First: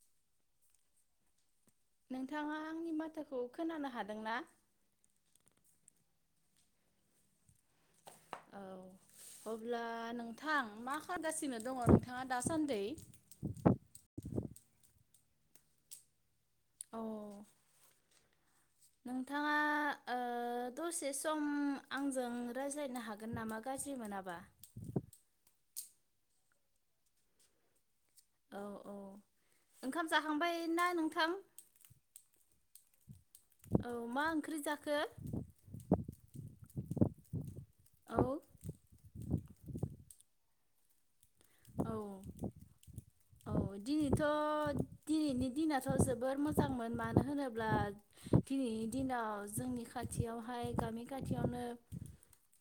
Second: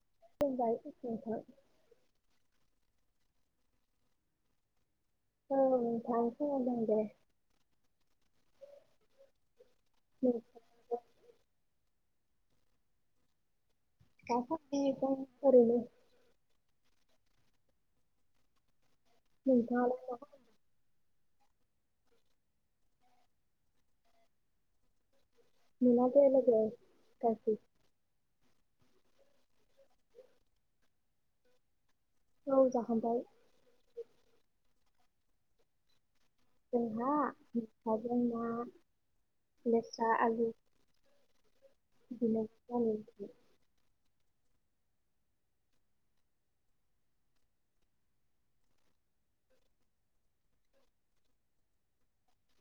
[unintelligible] नोंथाङा आंनि माथोखौ खोनानो हादोंना? औ नोंथां खोनादों दे। औ अब्ला नोंथां मा खालामगासिनो दङ नोंथा ङा दासान्दै? दासान्दि जों ओरैनो औ। नोंथाङा लाय मा खामदों? एसे सम आंजों रायज्लायनो हागोन नामा गाज्रि मोनाबा मोना दे लोगो गाज्रि औ औ ओंखाम जाखांबाय ना नोंथां औ जाहांबाय औ मा ओंख्रि जा खो जोंहा थाजों ना [inaudible] जा आलु औ [inaudible] थ दिनैनि दिनाथ जोबोर मोजांमोन मानो होनोब्ला दिनैनि दिनाव जोंनि खाथियावहाय गामि खाथियावनो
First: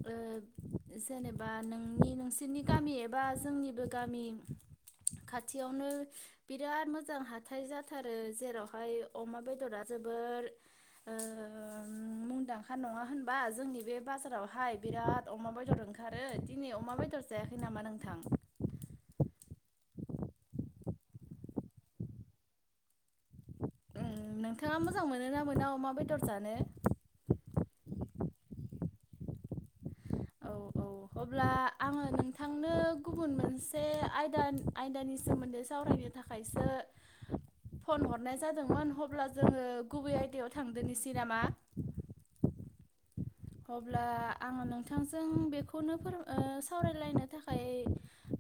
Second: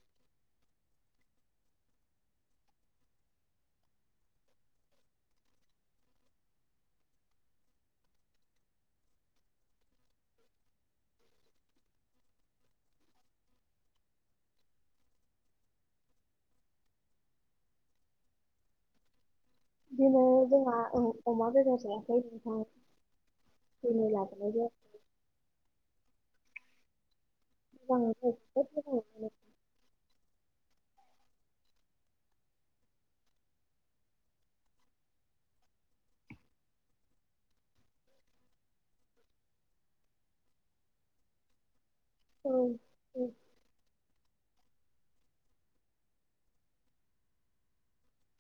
औ जेनेबा नोंनि नोंसोरनि गामि एबा जोंनि आरो गामि खाथियावनो बिराद मोजां हाथाय जाथारो जेरावहाय अमा बेदरा जोबोर औ मुंदांखा नङा होनबा जोंनि बे बाजारावहाय बिराद अमा बेदर ओंखारो दिनै अमा बेदर जायाखै नामा नोंथां बिदिनो जोंहा औ अमा बेदार जायाखै औ नोंथाङा मोजां मोनो ना मोना अमा बेदर जानो [inaudible] औ औ अब्ला आङो नोंथांनो गुबुन मोनसे आयदानि आयदानि सोमोन्दै सावरायनो थाखायसो फन हरनाय जादोंमोन अब्ला जोङो गुबै आयदायाव थांदोनोसै नामा अब्ला आङो नोंथांजों बेखौनो फोर औ सावरायलायनो थाखाय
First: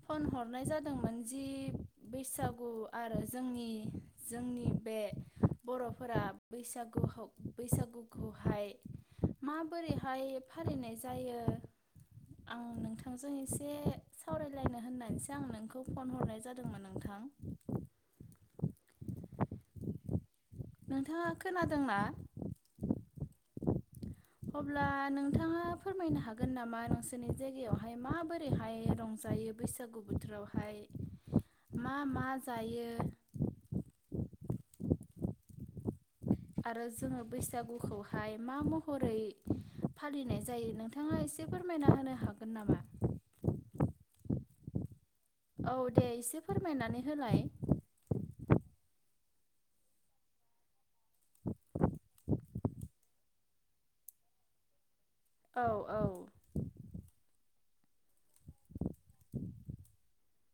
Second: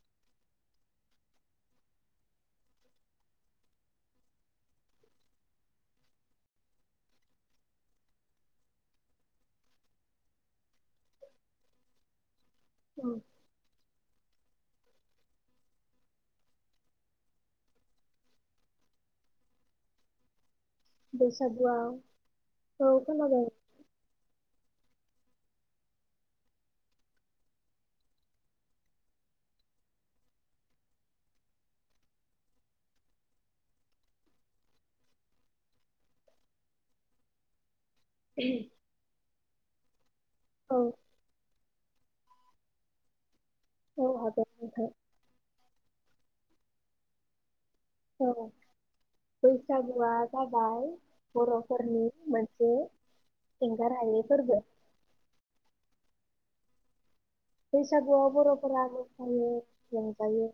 फन हरनाय जादोंमोन जि बैसागु आरो जोंनि जोंनि बे बरफोरा बैसागुखौ बैसागुखौहाय मा बोरैहाय फालिनाय जायो आं नोंथांजों एसे सावरायलायनो होननानैसो आं नोंखौ फन हरनाय जादोंमोन नोंथां नोंथाङा बैसागुआव खोनादोंना औ खोनादों अब्ला नोंथाङा फोरमायनो हागोन नामा नोंसोरनि जायगायावहाय माबोरैहाय रंजायो बैसागु बोथोरावहाय मा मा जायो आरो जोङो बैसागु खौहाय मा महरै फालिनाय जायो औ नोंथाङा एसे फोरमायना होनो हागोन न नामा औ हागोन औ औ दे एसे फोरमायनानै होलाय औ बैसागुआ जाबाय बरफोरनि मोनसे एंगारहायै फोरबो औ औ बैसागुआव बरफोराबो [unintelligible] रंजायो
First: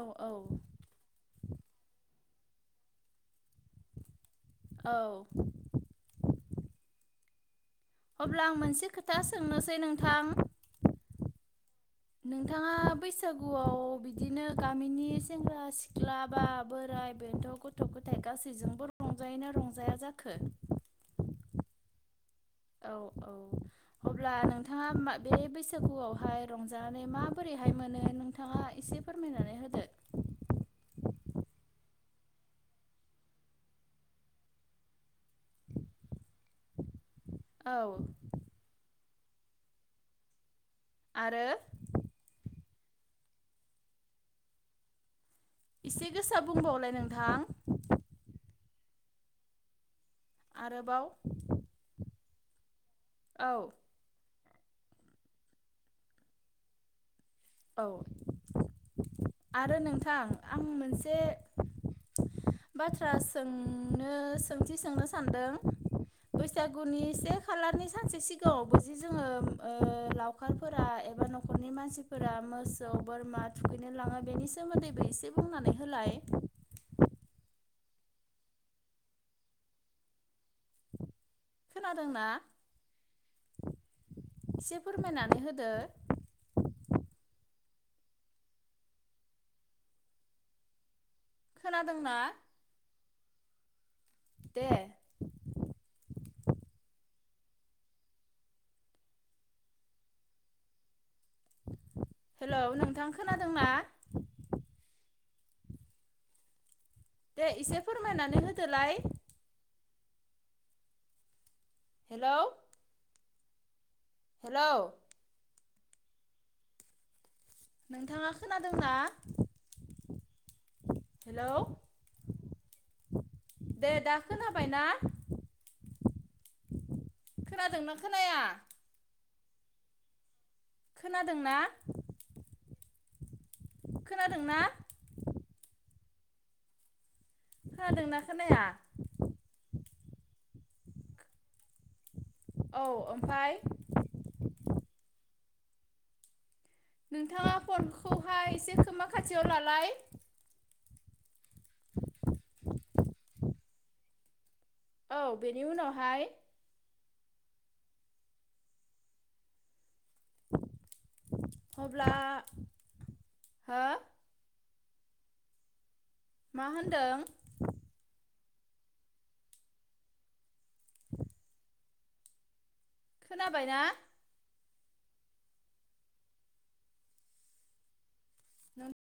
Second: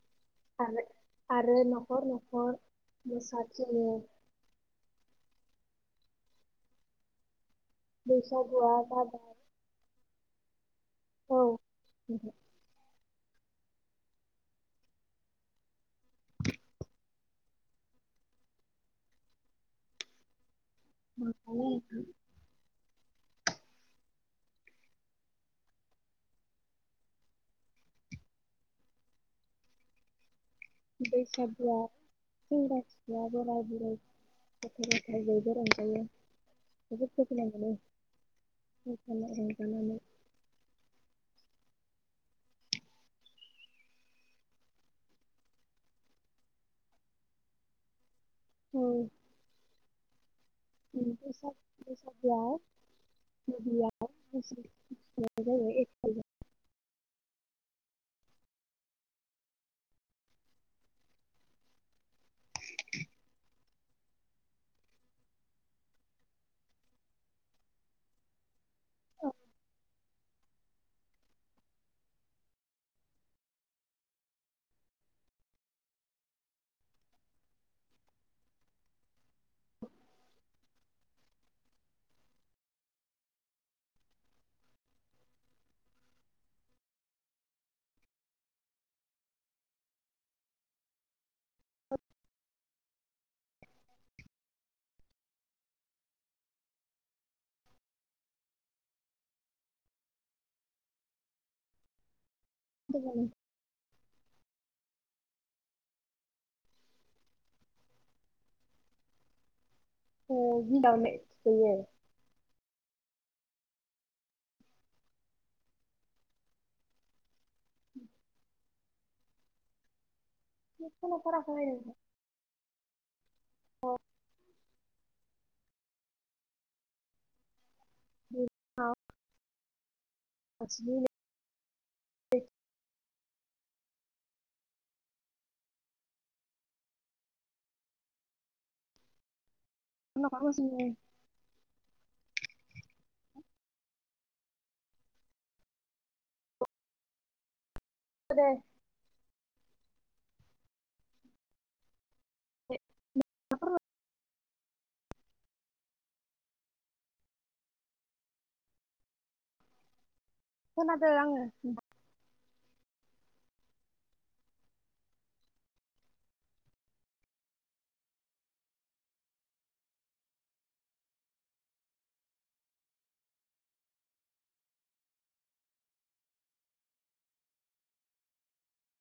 औ औ आरो आरो नखर नखर मोसाथिङो औ अब्ला आं बैसागुआ मोनसे खोथा जाबाय सोंनोसै नों था औ नोंथाङा बैस बैसागुआव बिदिनो गामिनि सेंग्रा सिख्ला बा बोराइ बेनथ, गथ गथाय गासैजोंबो रंजायैनो रंजाया जाखो? [unintelligible] औ औ। अब्ला नोंथाङा बे बैसागुआवहाय रंजानानै माबोरैहाय मोनो नोंथाङा एसे फोरमायनानै होदो? बैसागुआव सेंग्रा सिख्ला, बोराय बुरै गथ' ग'थाय बयबो रंजायो। जोबोर गोजोन्नाय मोनो। औ मोसाना रंजानानै। आरो? एसे गोसा बुंबावलाय नोंथां। उम। बे आरोबाव बैसागु आव औ [unintelligible] [unintelligible] औ। आरो नोंथां आं मोनसे बाथ्रा सोंनो सोंथि सोंनो सानदों बैसागुनि से खालारनि सानसे सिगाङावबो जे जोङो एप्रिलाव ओ ओ लावखारफोरा, एबा न'खरनि मानसिफोरा मोसौ, बोरमा थुखैनो लाङो, बेनि सोमोन्दैबो एसे बुंनानै होलाय। खोनादोंना? एसे फोरमायनानै होदो। खोनादोंना? दे। हेलौ नोंथां खोनादोंना? दे इसे फोरमायनानै होदोलाय। औ होमबा नेथ [unintelligible] हेलौ हेलौ नोंथाङा खोनादोंना? हेलौ खोनाथाराखै [inaudible] दे दा खोनाबाय ना? खोनादोंना? खोनाया [unintelligible] अ बिनि खोनादोंना? खोनादोंना? खोनादों ना खोनाया? [unintelligible] औ ओमफ्राय? नोंथाङा फन [unintelligible] खाथियाव लालाय। औ, बेनि उनावहाय? खोनादों आङो। अब्ला हो? मा होनदों? [inaudible] खोनाबायना? नों